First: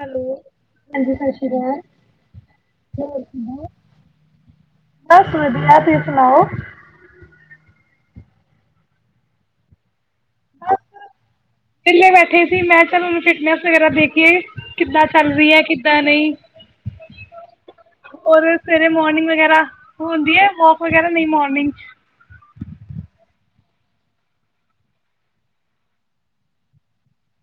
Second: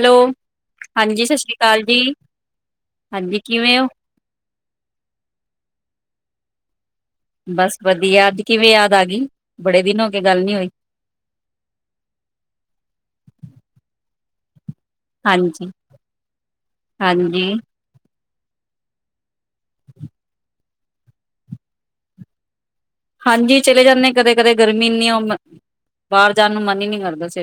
Hello ਹਾਂਜੀ ਸਤਿ ਸ੍ਰੀ ਅਕਾਲ, ਹੋਰ ਹਾਂਜੀ ਸੁਣਾਓ, ਕਿਵੇਂ ਹੋ ਬਸ ਵਧੀਆ। ਹੈਲੋ ਬਸ ਵਧੀਆ ਅੱਜ ਕਿਵੇਂ ਯਾਦ ਆ ਗਈ, ਬੜੇ ਦਿਨ ਹੋ ਗਏ। ਵਿਹਲੇ ਬੈਠੇ ਸੀ, ਮੈਂ ਚਲਨੂੰ ਫਿਟਨੈਸ ਵਗੈਰਾ ਦੇਖ ਕਿ ਕਿੱਦਾਂ ਚਲ ਰੀ ਹੈ ਹਾਂਜੀ ਕਿੱਦਾਂ ਨਹੀਂ ਹਾਂਜੀ ਔਰ ਸਵੇਰੇ ਮੋਰਨਿੰਗ ਵਗੈਰਾ ਹੁੰਦੀ ਹੈ ਮੌ ਹੋਰ ਕਹਿੰਦੇ ਨਹੀਂ ਮੋਰਨਿੰਗ ਹਾਂਜੀ ਚਲੇ ਜਾਂਦੇ ਕਦੇ- ਕਦੇ ਗਰਮੀ ਇੰਨੀ ਬਾਹਰ ਜਾਣ ਨੂੰ ਮਨ ਹੀ ਨਹੀਂ ਕਰਦਾ ਸੀ।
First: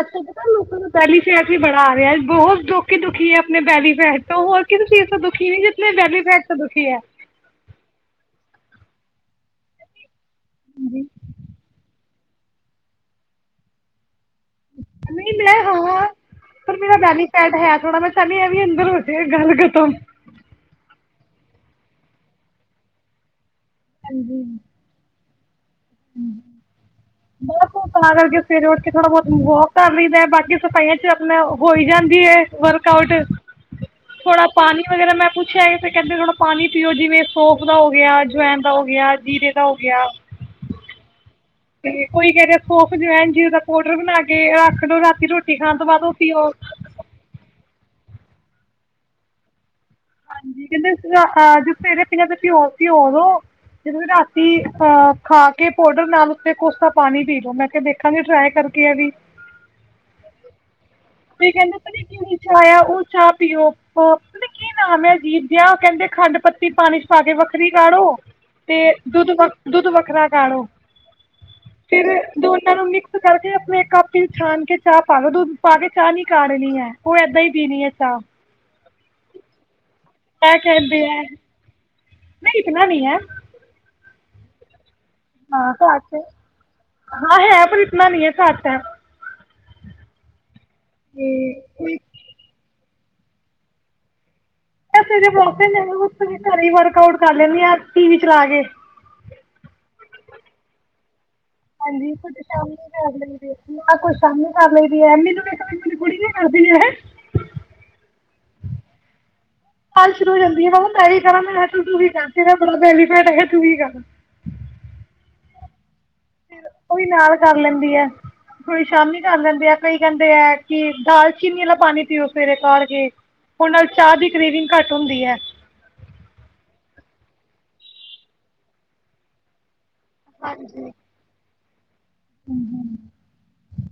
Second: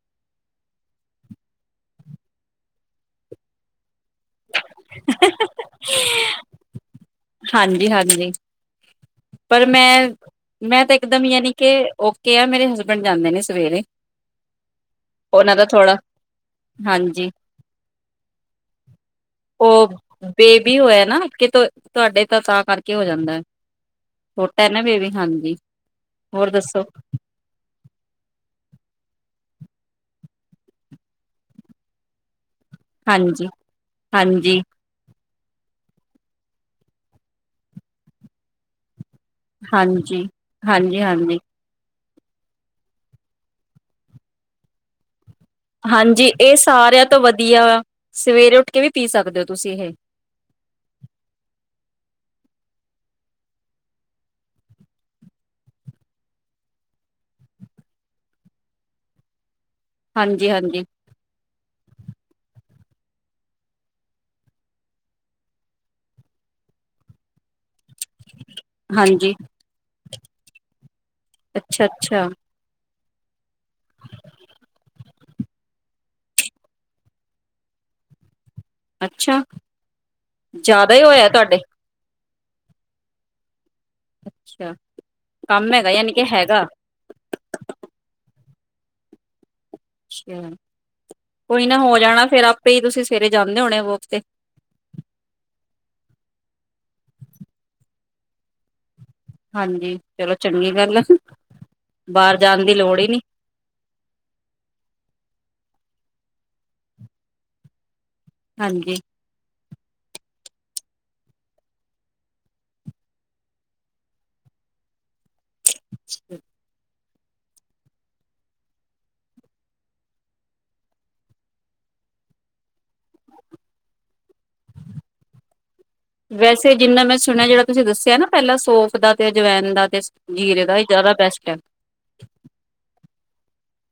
ਅੱਛਾ- ਅੱਛਾ, ਤੁਹਾਨੂੰ ਪਤਾ ਲੋਕਾਂ ਨੂੰ ਬੈਲੀ ਫੈਟ ਵੀ ਬੜਾ ਆ ਰਿਹਾ‌ ਏ। ਬਹੁਤ ਦੁਖ ਹੀ ਦੁਖੀ ਹੈ, ਆਪਣੇ ਬੈਲੀ ਫੈਟ ਤੇ ਹੋਰ ਕਿਸੇ ਚੀਜ਼ ਤੋਂ ਦੁਖੀ ਨੀ ਜਿਤਨੇ ਬੈਲੀ ਫੈਟ ਤੋ ਦੁਖੀ ਹੈ। ਹਾਂਜੀ-ਹਾਂਜੀ ਪਰ ਮੈਂ ਮੈਂ ਤਾਂ ਇੱਕਦਮ ਯਾਨੀ ਕੇ ਓਕੇ ਆ ਮੇਰੇ ਹਸਬੈਂਡ ਜਾਂਦੇ ਨੇ ਸਵੇਰੇ। ਨਹੀਂ ਮੈਂ ਉਹਨਾਂ ਦਾ ਥੋੜਾ ਹਾਂ, ਪਰ ਮੇਰਾ ਬੈਲੀ ਹਾਂਜੀ ਫੈਟ ਹੈ ਥੋੜਾ ਮੈਂ ਚਾਂਹਦੀ ਆ ਐ ਵੀ ਅੰਦਰ ਹੋ ਜੇ ਗੱਲ ਖਤਮ। ਕੀ ਹੋਇਆ ਨਾ ਕਿ ਤ ਤੁਹਾਡੇ ਤਾਂ ਤਾਂ ਕਰਕੇ ਹੋ ਜਾਂਦਾ ਹੈ। ਛੋਟਾ ਐ ਨਾ ਬੇਬੀ, ਹਾਂਜੀ। ਜੀ ਹਾਂ, ਬਸ ਤਾਂ ਕਰਕੇ ਫਿਰ ਉੱਠ ਕੇ ਥੋੜਾ ਬਹੁਤ ਵੋਕ ਕਰ ਲਈਦਾ, ਬਾਕੀ ਸਫਾਈਆਂ ਚ ਆਪਣਾ ਹੋਈ ਜਾਂਦੀ ਹੈ। ਵਰਕ ਆਊਟ ਹਾਂਜੀ ਥੋੜਾ ਹਾਂਜੀ ਪਾਣੀ ਵਗੈਰਾ ਮੈਂ ਪੁ ਪੁਛਿਆ ਏ ਤੇ ਕਹਿੰਦੇ ਥੋੜਾ ਪਾਣੀ ਪੀਓ ਜਿਵੇਂ ਸੋਫ ਦਾ ਹੋ ਗਿਆ, ਜਵੈਣ ਦਾ ਹੋ ਗਿਆ। ਜੀਰੇ ਦਾ ਹੋ ਗਿਆ। ਹਾਂਜੀ-ਹਾਂਜੀ। ਤੇ ਕੋਈ ਕਹਿ ਰਿਹਾ ਸੋਫ, ਜਵੈਨ ਜੀਰੇ ਦਾ ਪਾਊਡਰ ਬਣਾ ਕੇ ਰਖ ਲਓ ਰਾਤੀ ਰੋਟੀ ਖਾਣ ਤੋਂ ਬਾਅਦ ਉਹ ਹਾਂਜੀ ਪੀਓ ਇਹ ਸਾਰਿਆਂ ਤੋਂ ਵਧੀਆ ਵਾ। ਸਵੇਰੇ ਉੱਠ ਕੇ ਵੀ ਪੀ ਸਕਦੇ ਹੋ ਤੁਸੀਂ ਇਹ। ਹਾਂਜੀ ਕਹਿੰਦੇ ਜੇ ਸਵੇਰੇ ਪੀਣਾ ਫੇਰ ਪੀਓ ਪੀਓ ਓਦੋਂ ਜਦੋਂ ਤੁਸੀਂ ਰਾਤੀ ਖਾ ਕੇ ਪੋਡਰ ਨਾਲ ਉਤੋਂ ਕੋਸਾ ਪਾਣੀ ਪੀ ਲੋੋ ਮੈਂ ਕਿਹਾ ਦੇਖਾਂਗੀ ਟ੍ਰਾਈ ਕਰਕੇ ਐ ਵੀ। ਹਾਂਜੀ-ਹਾਂਜੀ। ਕਈ ਕਹਿੰਦੇ [unintelligible] ਚਾਹ ਆ ਉਹ ਚਾਹ ਪੀਓ ਪਤਾ ਨੀ ਕੀ ਨਾਮ ਐ ਅਜੀਬ ਜਿਹਾ ਕਹਿੰਦੇ ਖੰਡ-ਪੱਤੀ ਪਾਣੀ ਚ ਪਾ ਕੇ ਵੱਖਰੀ ਕਾੜੋ, ਤੇ ਦੁੱਧ ਹਾਂਜੀ ਵਖ ਦੁੱਧ ਵੱਖਰਾ ਕਾੜੋ। ਅੱਛਾ, ਫਿਰ ਅੱਛਾ। ਦੋਨਾਂ ਨੂੰ ਮਿਕ ਕਰਕੇ ਆਪਣੇ ਕੱਪ 'ਚ ਛਾਣ ਕੇ ਚਾਹ ਪਾ ਲੋ ਦੁੱਧ ਪਾ ਕੇ ਚਾਹ ਨੀ ਕਾੜਣੀ ਹੈ ਉਹ ਏਦਾਂ ਹੀ ਪੀਣੀ ਹੈ ਚਾਹ। ਅੱਛਾ। ਇਹ ਜ਼ਿਆਦਾ ਈ ਕਹਿੰਦੇ ਹੈ ਹੋਇਆ ਤੁਹਾਡੇ। ਨਹੀਂ ਇਤਨਾ ਨਹੀਂ ਏ। ਅੱਛਾ। ਕੰਮ ਹਾਂ ਹੈਗਾ ਯਾਨੀ ਘੱਟ ਹੈ, ਕਿ ਹੈਗਾ ਹਾਂ ਹੈ ਪਰ ਇਤਨਾ ਨਹੀਂ ਹੈ ਘੱਟ [inaudible] [unintelligible] ਕੋਈ ਨਾ ਹੋ ਜਾਣਾ ਫੇਰ ਆਪੇ ਹੀ ਤੁਸੀ ਸਵੇਰੇ ਜਾਂਦੇ ਹੋਣੇ ਵੋਕ ਤੇ ਹਜੇ ਵੋਕ ਤੇ ਨੀ ਜਾਂਦੀ ਘਰੇ ਈ ਵਰਕ ਆਊਟ ਕਰ ਲੈਨੀ ਆ ਟੀ ਵੀ ਚਲਾ ਕੇ। ਹਾਂਜੀ ਚਲੋ ਚੰਗੀ ਗੱਲ ਆ। ਹਾਂਜੀ ਕੁੱਝ ਬਾਹਰ ਜਾਣ ਦੀ ਸ਼ਾਮੀ ਲੋੜ ਹੀ ਕਰ ਨੀ ਲਈਦੇ ਆਹ ਕੁੱਛ ਸ਼ਾਮੀ ਕਰ ਲਈ ਦੀ ਹੈ। [unintelligible] ਤੁਹਾਡੀ ਕੁੜੀ ਕੀ ਕਰਦੀ ਵੈਸੇ? ਹਾਂਜੀ ਗੱਲ ਸ਼ੁਰੂ ਹੋ ਜਾਂਦੀ ਆ, ਮੈਂ ਕਿਹਾ ਮੈਂ ਕੀ ਕਰਾਂ ਤੂੰ ਵੀ ਕਰ ਤੇਰਾ ਬੜਾ ਬੇਨੀਫਿਟ ਹੈਗਾ ਤੂੰ ਵੀ ਕਰ। ਫਿਰ [unintelligible] ਉਹ ਵੀ ਨਾਲ ਕਰ ਲੈਂਦੀ ਹੈ ਏ। ਥੋੜੀ ਸ਼ਾਮੀ ਕਰ ਲੈਂਦੇ ਆ ਕਈ ਕਹਿੰਦੇ ਐ ਕਿ ਦਾਲਚੀਨੀ ਵਾਲਾ ਪਾਣੀ ਪੀਓ ਸਵੇਰੇ ਕਾੜ ਕੇ, ਉਹਦੇ ਨਾਲ ਚਾਹ ਦੀ ਕਰੀਵਿੰਗ ਘੱਟ ਹੁੰਦੀ ਹੈ। ਵੈਸੇ ਜਿੰਨਾ ਮੈਂ ਸੁਣਿਆ ਜਿਹੜਾ ਤੁਸੀਂ ਦੱਸਿਆ ਨਾ ਪਹਿਲਾਂ ਸੋਫ ਦਾ ਤੇ ਅਜਵੈਨ ਦਾ ਤੇ ਜੀਰੇ ਦਾ ਇਹ ਜ਼ਿਆਦਾ ਬੈਸਟ ਹੈ।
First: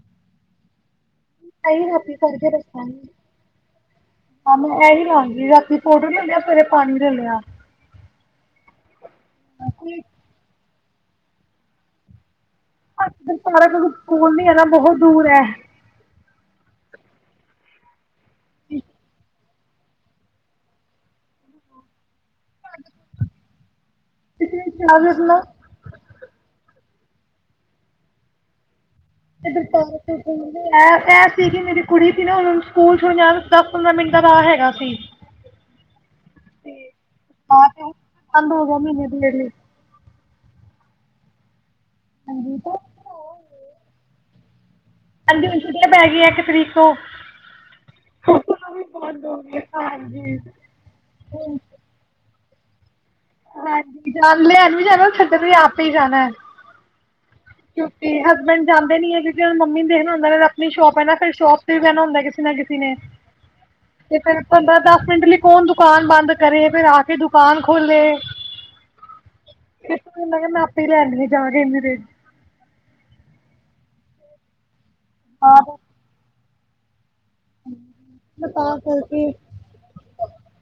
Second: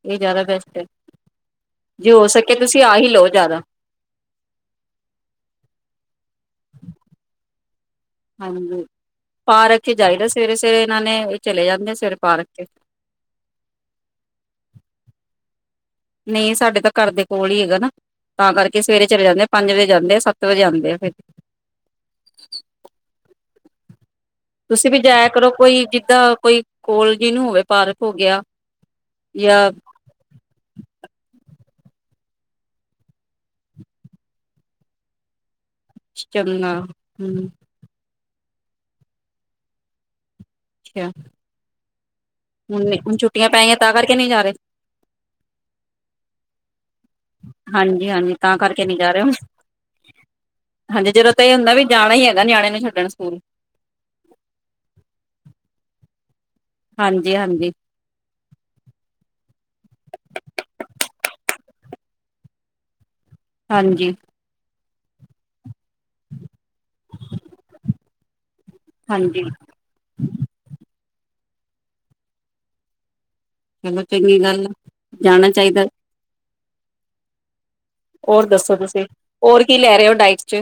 ਇਹ ਜ਼ਿਆਦਾ ਬੈਸਟ ਤੇ ਇਹੀ ਰਾਤੀ ਕਰਕੇ ਜ਼ਿਆਦਾ ਰੱਖਾਂਗੀ। ਮੈਂ ਇਹੀ ਲਵਾਂਗੀ ਰਾਤੀ ਪੋਡਰ ਲੈਨੀ ਆ ਸਵੇਰੇ ਪਾਣੀ ਲੇ ਲਿਆ। ਹਾਂਜੀ-ਪਾਰਕ ਵਿੱਚ ਇਹ ਜਾਈਦਾ ਸਵੇਰੇ-ਸਵੇਰੇ। ਸਵੇਰੇ ਇਹਨਾਂ ਨੇ ਚਲੇ ਜਾਂਦੇ ਸਵੇਰੇ ਪਾਰਕ ਵਿਚ। ਅੱ ਸਾਰਾ ਕੋਲ ਸਕਲ ਨੇੜੇ ਨੀ ਹੈ। ਬਹੁਤ ਦੂਰ ਹੈ ਨਹੀਂ ਸਾਡੇ ਤਾਂ ਘਰ ਦੇ ਕੋਲ ਹੀ ਹੈਗਾ ਨਾ ਤਾਂ ਕਰਕੇ ਸਵੇਰੇ ਚਲੇ ਜਾਂਦੇ ਆ ਪੰਜ ਵਜੇ ਜਾਂਦੇ ਆ ਸੱਤ ਵਜੇ ਆਉਦੇ ਆ ਫਿਰ ਇਸ ਲਈ ਤੁਸੀਂ ਵੀ ਚਾਹ ਜਾਇਆ ਨਾ ਕਰੋ ਕੋਈ ਜਿੱਦਾਂ ਕੋਈ ਕੋਲ ਜੀ ਨੂੰ ਹੋਵੇ ਪਾਰਕ ਹੋ ਗਿਆ। ਜਾਂ ਰ ਸੀ ਕਿ ਮੇਰੀ ਕੁੜੀ ਸੀ ਨਾ ਹੁਣ ਸਕੂਲ ਦਸ ਪੰਦਰਾਂ ਮਿੰਟ ਦਾ ਰ ਹੈਗਾ ਸੀ। ਇਸ਼ਮ ਨਾਲ ਹਮ ਅੰਬ ਦੋ ਮਹੀਨੇ ਹੀ ਹੈ ਅੱਛਾ ਹਾਂਜੀ ਤਾਂ ਹੁਣ ਛੁੱਟੀਆਂ ਪੈਣੀਆਂ ਤਾਂ ਕਰਕੇ ਨਹੀ ਜਾ ਰਹੇ। ਹਾਂਜੀ ਹ ਛੁੱਟੀਆਂ ਪੈ ਗਈ ਆ ਇੱਕ ਤਰੀਕ ਤੋਂ ਹਾਂਜੀ -ਹਾਂਜੀ ਤਾਂ ਸਕੂਲ ਵੀ ਕਰਕੇ ਨੀ ਜਾ ਬੰਦ ਰਹੇ ਹੋ ਗਏ ਹਾਂਜੀ ਹਾਂਜੀ ਜਦੋਂ ਤਾਂ ਇਹ ਹੁੰਦਾ ਹੈ ਜਾਣਾ ਹੀ ਹੈ। ਨਿਆਣਿਆਂ ਨੂੰ ਛੱਡਣ ਸਕੂਲ ਹਾਂਜੀ ਜਾਣ ਲਿਆਣ ਵੀ ਜਾਣਾ ਛੱਡਣ ਤੇ ਆਪੇ ਜਾਣਾ। ਹਾਂਜੀ ਹਾਂਜੀ ਕਿਉਂਕਿ ਹਸਬੈਂਡ ਜਾਂਦੇ ਨੀ ਹੈ ਕਿਉਂਕਿ ਮੰਮੀ ਦੇਖਣ ਹੁੰਦਾ ਆਪਣੀ ਸ਼ੋਪ ਹੈ ਫਿਰ ਸ਼ੋਪ ਕਹਿਣਾ ਹੁੰਦਾ ਕਿਸੇ ਨਾ ਕਿਸੇ ਨੇ ਹਾਂਜੀ ਤੇ ਫੇਰ ਪੰਦਰ ਪਿੰਟ ਲਈ ਕੌਣ ਦੁਕਾਨ ਬੰਦ ਕਰੇ ਫਿਰ ਆ ਕੇ ਦੁਕਾਨ ਖੋਲ੍ਹੇ ਹਾਂਜੀ ਕਿਹਾ ਮੈਂ ਆਪੇ ਲੈਣ ਜਾਾਰੇ ਮਰੇ ਮੇ ਨਨ ਜਾਣਾ ਆਪ ਚਾਹੀਦਾ ਹੋਰ ਦੱਸੋ ਤੁਸੀਂ ਕਰਕੇ ਹੋਰ ਕੀ ਲੈ ਰਹੇ ਹੋ ਡਾਇਟ ਚ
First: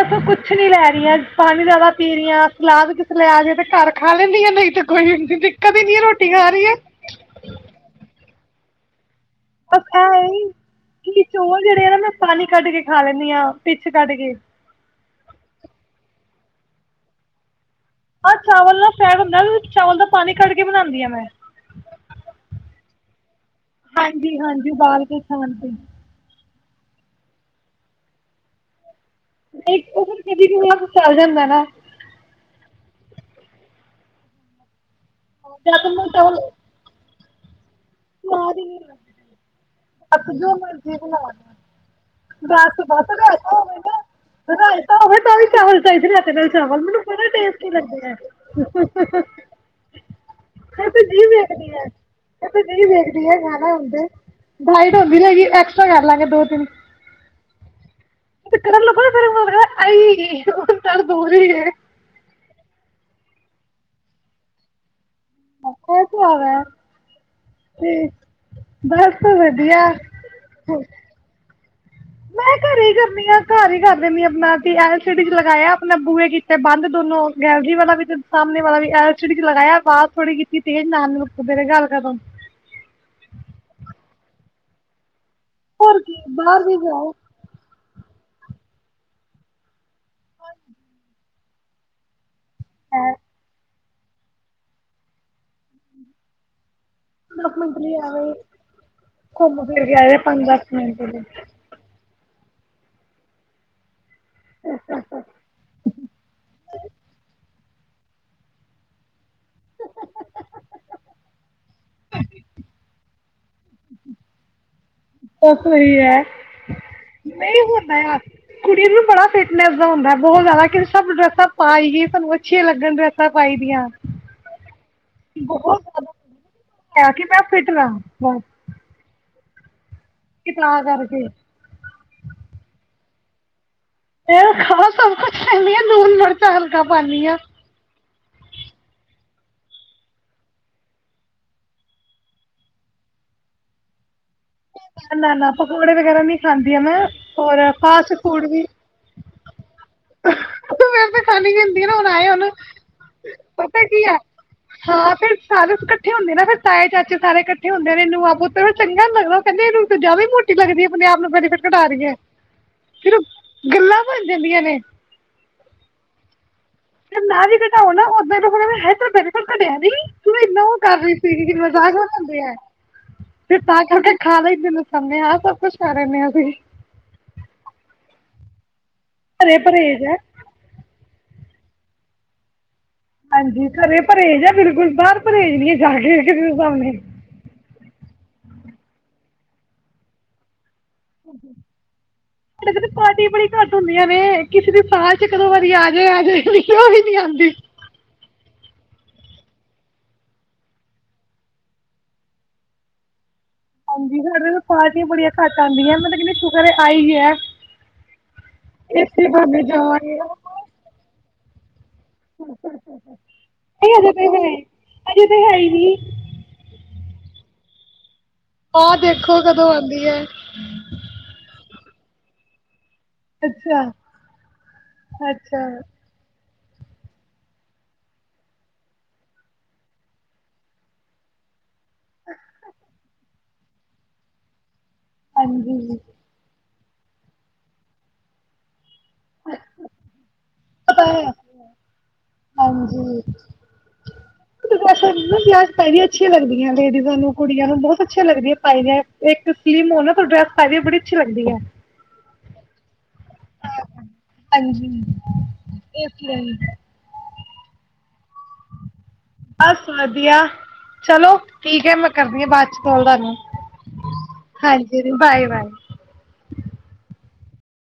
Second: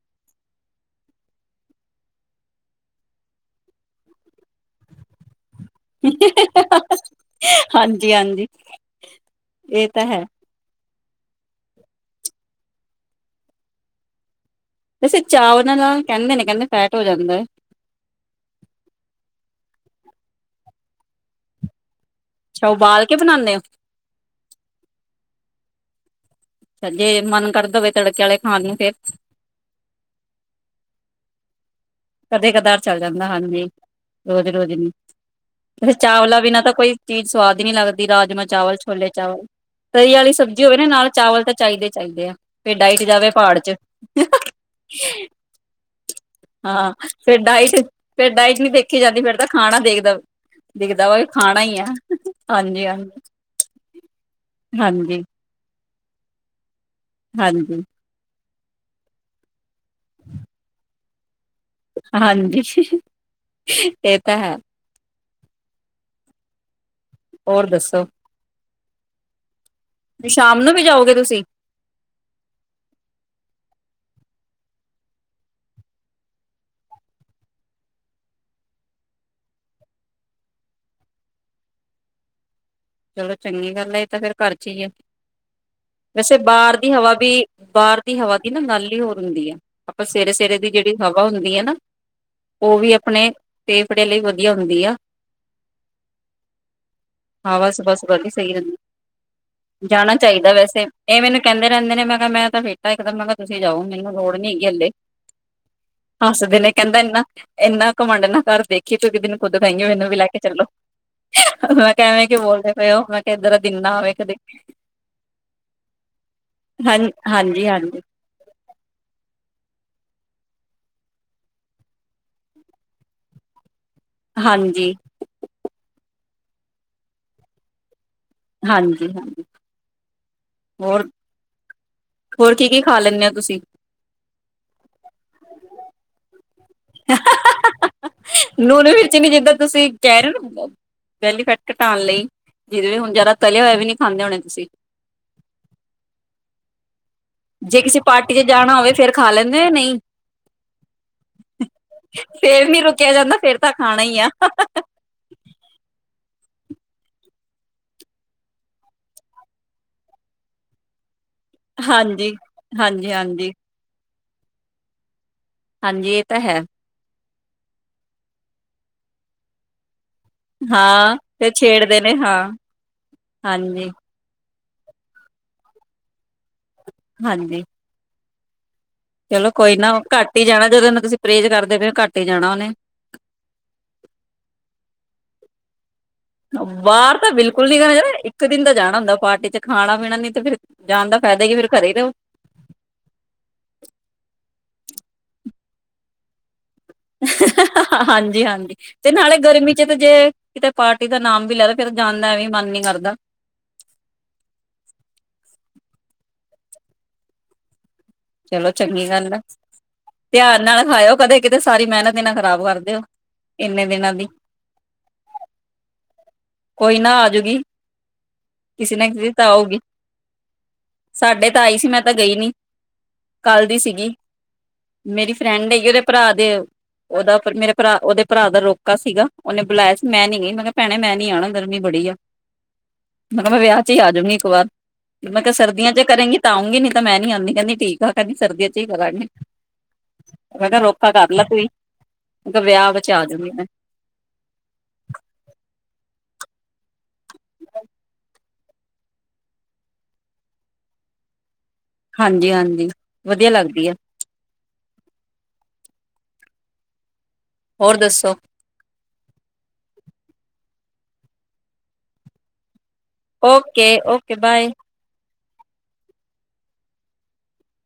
ਉਥੋਂ ਕੁਛ ਨੀ ਲੈ ਰਹੀਆਂ ਪਾਣੀ ਜਿਆਦਾ ਪੀ ਰਹੀ ਹ ਸਲਾਦ ਕਿਸੇ ਲ ਆ ਜਏ ਤੇ ਘਰ ਖਾ ਲੈਂਦੀ ਆ ਨਹੀਂ ਤੇ ਕੋਈ ਹ ਹਾਂਜੀ ਹਾਂਜੀ ਹ ਐ ਕਿ ਚੋਲ ਜਿਹੜੇ ਆ ਨਾ ਮੈਂ ਪਾਣੀ ਕੱਢ ਕੇ ਖਾ ਲੈਂਦੀ ਹਾਂ ਪਿੱਛ ਕੱਢ ਕੇ ਵੈਸੇ ਚਾਅ ਉਹਨਾਂ ਨਾਲ ਕਹਿੰਦੇ ਨੇ ਕਹਿੰਦੇ ਫੈਟ ਹੋ ਜਾਂਦਾ ਹੈ ਆਹ ਚਾਵਲ ਦਾ ਫੈਡ ਹੁੰਦਾ ਚਾਵਲ ਦਾ ਪਾਣੀ ਕੱਟ ਕੇ ਬਣਾਉਂਦੀ ਹ ਮੈਂ ਅੱਛਾ ਉਹਬਾਲ ਕੇ ਬਣਾਉਂਦੇ ਹੋ ਹਾਂਜੀ ਹਾਂਜੀ ਬਾਹਾਲ ਕੇ ਖਾਣ ਤੇ ਜੇ ਮਨ ਕਰਦਾ ਹੋਵੇ ਤੜਕੇ ਵਾਲੇ ਖਾਣ ਨੂੰ ਫੇਰ ਉਹ ਫਿਰ ਕਦੀ ਕੁ ਚੱਲ ਜਾਂਦਾ ਨਾ। ਕਦੇ ਕਧਾਰ ਚੱਲ ਜਾਂਦਾ ਹਾਜੀ ਰੋਜ਼ ਰੋਜ਼ ਨੀ। ਜਾਂ ਤਾਂ ਮੈਂ ਚਾਵਲ ਚਾਵਲਾ ਬਿਨਾਂ ਤਾਂ ਕੋਈ ਕੀ ਸਵਾਦ ਨੀ ਲੱਗਦੀ ਰਾਜਮਾਂ ਸਵਾਦ ਹੀ ਚਾਵਲ ਨਹੀਂ ਛੋਲੇ ਚਾਵਲ ਤਰੀ ਵਾਲੀ ਲੱਗਦੇ ਜੋ ਸਬਜ਼ੀ ਹੋਵੇ ਨਾ ਮਰਜ਼ੀ ਨਾਲ ਬਣਾ ਚਾਵਲ ਤਾਂ ਚਾਹੀਦੇ ਚਾਹੀਦੇ ਆ ਬਸ ਫਿਰ ਡਾਇਟ ਬਸ ਜਾਵੇ ਰਾਇਤਾ ਪਹਾੜ ਚ। ਹੋਵੇ ਨਾ ਰਾਇਤਾ ਹੋਵੇ ਤਾਂ ਵੀ ਚਾਵਲ ਚਾਹੀਦੇ ਰਾਇਤੇ ਨਾਲ ਚਾਵਲ ਹਾਂ ਮੈਨੂੰ ਬੜੇ ਫਿਰ ਟੇਸਟੀ ਡਾਈਟ, ਲੱਗਦੇ ਆ ਫਿਰ ਡਾਈਟ ਨੀ ਦੇਖੀ ਜਾਂਦੀ ਫੇਰ ਤਾਂ ਖਾਣਾ ਦੇਖਦਾ ਦਿਖਦਾ ਵਾ ਖਾਣਾ ਹੀ ਆ। ਏਹੀ ਹਾਂਜੀ-ਹਾਂਜੀ, ਦੇਖਦੇ ਆ ਖਾਣਾ ਹੁੰਦਾ ਏ। ਡਾਈਟ ਹੁੰਦੀ ਨੀ ਹੈਗੀ ਐਕਸਟਰਾ ਫੇਰ ਕਰ ਲਾਗੇ ਦੋ ਤਿੰਨ ਹਾਂਜੀ ਫੇਰ ਕਰਨ ਲਗੋ ਫਿਰ ਮਨ ਕਰਦਾ ਆਈ ਏ ਦਰਦ ਹੋ ਰੀ ਏ। ਹਾਂਜੀ ਇਹ ਤਾਂ ਹੈ। [inaudible] ਹੋਰ ਦੱਸੋ ਤੇ ਬਸ ਵਧੀਆ। ਤੇ ਸ਼ਾਮ ਨੂੰ ਵੀ ਜਾਓਗੇ ਤੁਸੀਂ ਮੈਂ ਘਰ ਹੀ ਕਰਨੀ ਆ ਘਰ ਹੀ ਕਰ ਦਿੰਦੀ ਆਪਣਾ ਐਲ ਸੀ ਡੀ ਚ ਲਗਾਇਆ ਆਪਣੇ ਬੂਹੇ ਕੀਤੇ ਬੰਦ ਦੋਨੋ ਗੈਲਰੀ ਵਾਲਾ ਵੀ ਤੇ ਸਾਹਮਣੇ ਵਾਲਾ ਵੀ ਐਲ ਸੀ ਡੀ ਚ ਲਗਾਇਆ ਵਾਜ ਥੋੜੀ ਕੀਤੀ ਤੇਜ਼ ਨਾਲ ਨੇ ਗੱਲ ਕਰਨ ਚਲੋ ਚੰਗੀ ਗੱਲ ਤਾਂ ਫੇਰ ਘਰ ਚ ਹੀ ਆ। ਹੋਰ ਕੀ ਵੈਸੇ ਵੀ ਬਾਹਰ ਦੀ ਜਾਓ ਹਵਾ ਵੀ ਬਾਹਰ ਦੀ ਹਵਾ ਦੀ ਨਾ ਗਲ ਹੀ ਹੋਰ ਹੁੰਦੀ ਆ ਆਪਾਂ ਸਵੇਰੇ ਸਵੇਰੇ ਦੀ ਜਿਹੜੀ ਹਵਾ ਹੁੰਦੀ ਆ ਨਾ ਉਹ ਵੀ ਆਪਣੇ ਫੇਫੜੇ ਲਈ ਵਧੀਆ ਹੁੰਦੀ ਆ। ਦਸ ਹਾਂ ਮਿੰਟ ਬਸ ਲਈ ਬਸ ਵਧੀਆ ਐਵੇਂ ਸਹੀ ਰਹਿੰਦੀ ਘੁੰਮ ਫਿਰ ਕੇ ਜਾਣਾ ਆਏ ਪੰਜ ਚਾਹੀਦਾ ਦਸ ਵੈਸੇ ਮਿੰਟ ਲਈ ਇਹ ਮੈਨੂੰ ਕਹਿੰਦੇ ਰਹਿੰਦੇ ਨੇ ਮੈਂ ਕਿਹਾ ਮੈਂ ਫੇਟਾ ਇੱਕਦਮ ਮੈਂ ਕਿਹਾ ਤੁਸੀਂ ਜਾਓ ਮੈਨੂੰ ਲੋੜ ਨੀ ਹੈਗ ਹੱਲੇ ਹੱਸਦੇ ਨੇ ਕਹਿੰਦਾ ਇਨਾ ਇੰਨਾ ਘਮੰਡ ਨਾ ਘਰ ਦੇਖੀ ਤੂੰ ਇੱਕ ਦਿਨ ਖੁਦ ਕਹੇਗੀ ਮੈਨੂੰ ਵੀ ਲੈ ਕੇ ਚਲੋ ਮੈਂ ਕਹਿ ਐਵੇ ਬੋਲਦੇ ਪਏ ਉਹ ਮੈਂ ਕਿਹਾ ਇਦਾ ਦਿਨ ਨਾ ਆਵੇ ਕਦੇ। ਬਸ ਇਹੀ ਹੈ ਹਾਂ ਨਹੀਂ ਹਾਂਜੀ ਹੁੰਦਾ ਹਾਂਜੀ ਯਾਰ ਕੁੜੀ ਨੂੰ ਬੜਾ ਫਿਟ ਮਜ਼ਾ ਹੁੰਦਾ ਬਹੁਤ ਜ਼ਿਆਦਾ ਕਿ ਸਭ ਡਰੈਸਾਂ ਪਾਈ ਹੀ ਸਾਨੂੰ ਅੱਛੀਆਂ ਲੱਗਣ ਡਰੈਸਾਂ ਪਾਈ ਦੀਆਂ। ਹਾਂਜੀ ਬਹੁਤ ਕਿਹਾ ਕਿ ਮੈਂ ਫਿਟ ਰਵਾ ਹਾਂਜੀ [unintelligible] ਤਾਂ ਹੋਰ ਕਰਕੇ ਹੋਰ ਕੀ ਕੀ ਖਾ ਲੈਂਦੇ ਹੋ ਤੁਸੀਂ। ਫਿਰ ਖਾ ਸਭ ਕੁਛ ਲੈਂਦੀ ਆ [inaudible] [unintelligible] ਨੂਨ ਵਿੱਚ ਨੀ ਜਿੱਦਾਂ ਤੁਸੀਂ ਕਹਿ ਰਹੇ ਹੋ ਪਹਿਲੀ ਫੈਟ ਘਟਾਉਣ ਲਈ ਜਿਹਦੇ ਹੁਣ ਜਿਆਦਾ ਤਲਿਆ ਹੋਇਆ ਵੀ ਨੀ ਖਾਂਦੇ ਹੋਣੇ। ਤੁਸੀਂ [inaudible] ਨਾ ਨਾ ਨਾ ਪਕੌੜੇ ਵਗੈਰਾ ਨੀ ਖਾਂਦੀ ਆ ਮੈਂ ਔਰ ਜੇ ਕਿਸੇ ਫਾਸਟ ਪਾਰਟੀ ਫੂਡ ਚ ਵੀ। [inaudible] ਖਾ ਲੈ ਨਹੀਂ ਨਹੀਂ। ਮੇਰੇ ਤੇ [inaudible] ਹੁਣ ਆਏ ਹੋਣ ਫੇਰ ਨੀ ਰੁਕਿਆ ਜਾਂਦਾ ਫੇਰ ਤਾਂ ਪਤਾ ਕੀ ਖਾਣਾ ਹੈ ਹੀ ਆ ਹਾਂ ਫਿਰ ਸਾਰੇ ਇਕੱਠੇ ਹੁੰਦੇ। ਫਿਰ ਤਾਏ ਚਾਚੇ ਸਾਰੇ ਇਕੱਠੇ ਹੁੰਦੇ ਨੇ ਨੂੰਹਾਂ ਪੁੱਤ ਚੰਗਾ ਲਗਦਾ ਕਹਿੰਦੇ ਪਹਲੇ ਨਾਲੋ ਜਦੇ ਹੀ [inaudible] ਮੋਟੀ ਲਗਦੀ ਆਪਣੇ ਆਪ [inaudible] ਵਜਨ ਕਟਾ ਰਹੀ ਏ ਹਾਂਜੀ ਹਾਂਜੀ ਫਿਰ ਓਹ ਹਾਂਜੀ ਗੱਲ। ਬਣ ਜਾਂਦੀਆਂ ਨੇ। ਹਾਂਜੀ ਇਹ ਤਾਂ ਹੈ। ਨਾ ਵੀ ਘਟਾਓ ਨਾ ਉਹ [inaudible] ਹਲੇ ਤੱਕ ਤੇਰਾ ਵਜਨ ਘਟਿਆ ਨੀ। ਉਹ ਨਾ ਐਨਾ ਓਹ ਕਰ ਰਹੀ ਹਾਂ ਸੀ ਤੇ ਕਿ ਮਜ਼ਾਕ ਛੇੜਦੇ ਨੇ ਹਾਂ ਬਣਾਂਦੇ ਆ ਫਿਰ ਹਾਂਜੀ ਤਾਂ ਕੇ ਖਾ ਲਈ ਦਾ। [inaudible] ਸਭ ਕੁਛ ਖਾ ਲੈਂਦੇ ਆ ਅਸੀਂ। ਹਾਂਜੀ। ਚਲੋ ਘਰੇ ਕੋਈ ਨਾ ਪਰਹੇਜ ਹੈ ਘੱਟ ਹੀ ਜਾਣਾ ਜਦੋਂ ਨੂੰ ਤੁਸੀਂ। ਪਰੇਜ ਕਰਦੇ ਫਿਰ ਘੱਟ ਹੀ ਜਾਣਾ ਉਹਨੇ। ਹਾਂਜੀ, ਘਰੇ ਪਰੇਜ ਆ ਬਿਲਕੁਲ ਬਾਹਰ ਪਰੇਜ ਨਹੀਂ ਹੈ। ਜਾ ਕੇ ਕਿਸੇ ਦੇ ਸਾਹਮਣੇ ਬਾਹਰ ਤਾਂ ਬਿਲਕੁਲ ਨੀ ਕਰੇਗਾ। ਇੱਕ ਦਿਨ ਦਾ ਜਾਣਾ ਹੁੰਦਾ ਪਾਰਟੀ ਚ ਖਾਣਾ ਪੀਣਾ ਨਹੀਂ ਤੇ ਫਿਰ। ਜਾਣ ਦਾ ਫਾਇਦਾ ਕੀ ਫਿਰ ਘਰੇ ਹੀ ਰਹੋ ਸਾਡੇ ਘਰੇ ਪਾਰਟੀ ਬੜੀ ਘੱਟ ਹੁੰਦੀਆਂ ਨੇ। [inaudible] ਕਿਸੇ ਦੇ ਸਾਲ ਚ ਕਦੋਂ ਵਾਰੀ ਆਜੇ ਆਜੇ ਨਹੀਂ। ਆਉਂਦੀ ਹਾਂਜੀ ਹਾਂਜੀ। ਤੇ ਨਾਲੇ ਗਰਮੀ ਚ ਤੇ ਜੇ ਕਿਤੇ ਪਾਰਟੀ ਦਾ ਨਾਮ ਵੀ ਲੈਦਾ ਫਿਰ ਜਾਣ ਦਾ ਐਵੇਂ ਮਨ ਨੀ ਕਰਦਾ। [inaudible] ਹਾਂਜੀ ਸਾਡੇ ਪਾਰਟੀਆਂ ਬੜੀਆਂ ਘੱਟ ਆਉਂਦੀਆਂ ਮਤਲਬ ਕਿਹ ਸ਼ੁਕਰ ਆਈ ਹੈ। ਚਲੋ ਚੰਗੀ ਇਸੇ ਗੱਲ ਆ ਬੰਨੇ ਧਿਆਨ ਨਾਲ ਖਾਇਓ ਕਦੇ। ਕਿਤੇ ਸਾਰੀ ਮਿਹਨਤ ਹੀ ਨਾ [inaudible] ਖ਼ਰਾਬ ਕਰਦੇ ਹੋ ਇੰਨੇ ਹਜੇ ਦਿਨਾਂ ਦੀ ਤੇ ਹੈ ਅਜੇ ਤਾਂ ਹੈ ਹੀ ਨਹੀਂ। ਕੋਈ ਨਾ ਆਜੂਗੀ। ਆਹ ਕਿਸੇ ਨਾ ਕਿਸੇ ਦੇਖੋ ਤਾਂ ਕਦੋਂ ਆਊਗੀ ਆਂਦੀ ਐ। ਸਾਡੇ ਤਾਂ ਆਈ ਸੀ ਮੈਂ ਗਈ ਨੀ। ਕੱਲ ਦੀ ਸੀਗੀ ਮੇਰੀ ਅੱਛਾ ਫਰੈਂਡ ਹੈਗੀ ਉਹਦੇ ਭਰਾ ਦੇ। ਉਹਦਾ ਮੇਰੇ ਭਰਾ ਉਹਦੇ ਭਰਾ ਦਾ ਰੋਕਾ ਸੀਗਾ ਉਹਨੇ ਬੁਲਾਇਆ ਸੀ ਮੈਂ ਨੀ ਗਈ ਮੈਂ ਕਿਹਾ ਭੈਣੇ ਮੈਂ ਨੀ ਆਣਾ ਗਰਮੀ ਬੜੀ ਆ ਮੈਂ ਕਿਹਾ ਮੈਂ ਵਿਆਹ ਚ ਹੀ ਆਜੂਗੀ ਇੱਕ ਵਾਰ। ਮੈਂ ਕਿਹਾ ਸਰਦੀਆਂ ਹਾਂਜੀ ਚੇ ਕਰੇਗੀ ਤਾਂ ਆਊਂਗੀ ਨਹੀਂ। ਮੈਂ ਨਹੀਂ ਆਂਦੀ ਕਹਿੰਦੀ। ਠੀਕ ਆ ਕਦੀ ਸਰਦੀਆਂ ਚ ਹੀ ਕਰਾਂਗੇ। ਮੈਂ ਕਿਹਾ ਪਤਾ ਰੋਕਾ ਏ, ਕਰ ਲੈ ਤੂੰ ਹੀ ਮੈਂ ਕਿਹਾ ਵਿਆਹ ਵਿੱਚ ਹਾਂਜੀ ਆ ਜਾਊਂਗੀ ਮੈਂ ਵੈਸੇ ਵੀ ਵਿਆਹ ਵਿੱਚ ਪੇ ਅੱਛੀਆਂ ਲੱਗਦੀਆਂ ਲੇਡੀਜਾ਼ਂ ਨੂੰ। ਕੁੜੀਆਂ ਨੂੰ ਬਹੁਤ ਅੱਛੀਆਂ ਲੱਗਦੀ ਐ ਪਾਈ ਇੱਕ ਸਲੀਮ ਹੋ ਨਾ ਤ ਡਰੈਸ ਪਾਈ ਦੀ ਏ ਬੜੀ ਅੱਛੀ ਲੱਗਦੀ ਐ। ਹਾਂਜੀ-ਹਾਂਜੀ। ਵਧੀਆ ਲੱਗਦੀ ਆ। ਏ ਤੇ ਹੈ ਈ। ਹੋਰ ਦੱਸੋ। ਬਸ ਵਧੀਆ, ਚਲੋ ਠੀਕ ਐ ਮੈਂ ਕਰਦੀ ਆਂ ਬਾਅਦ ਚ ਸੁਣਦਾਂ ਨਹੀਂ, ਓਕੇ-ਓਕੇ ਬਾਏ। ਹਾਂਜੀ ਬਾਏ ਬਾਏ। [unintelligible]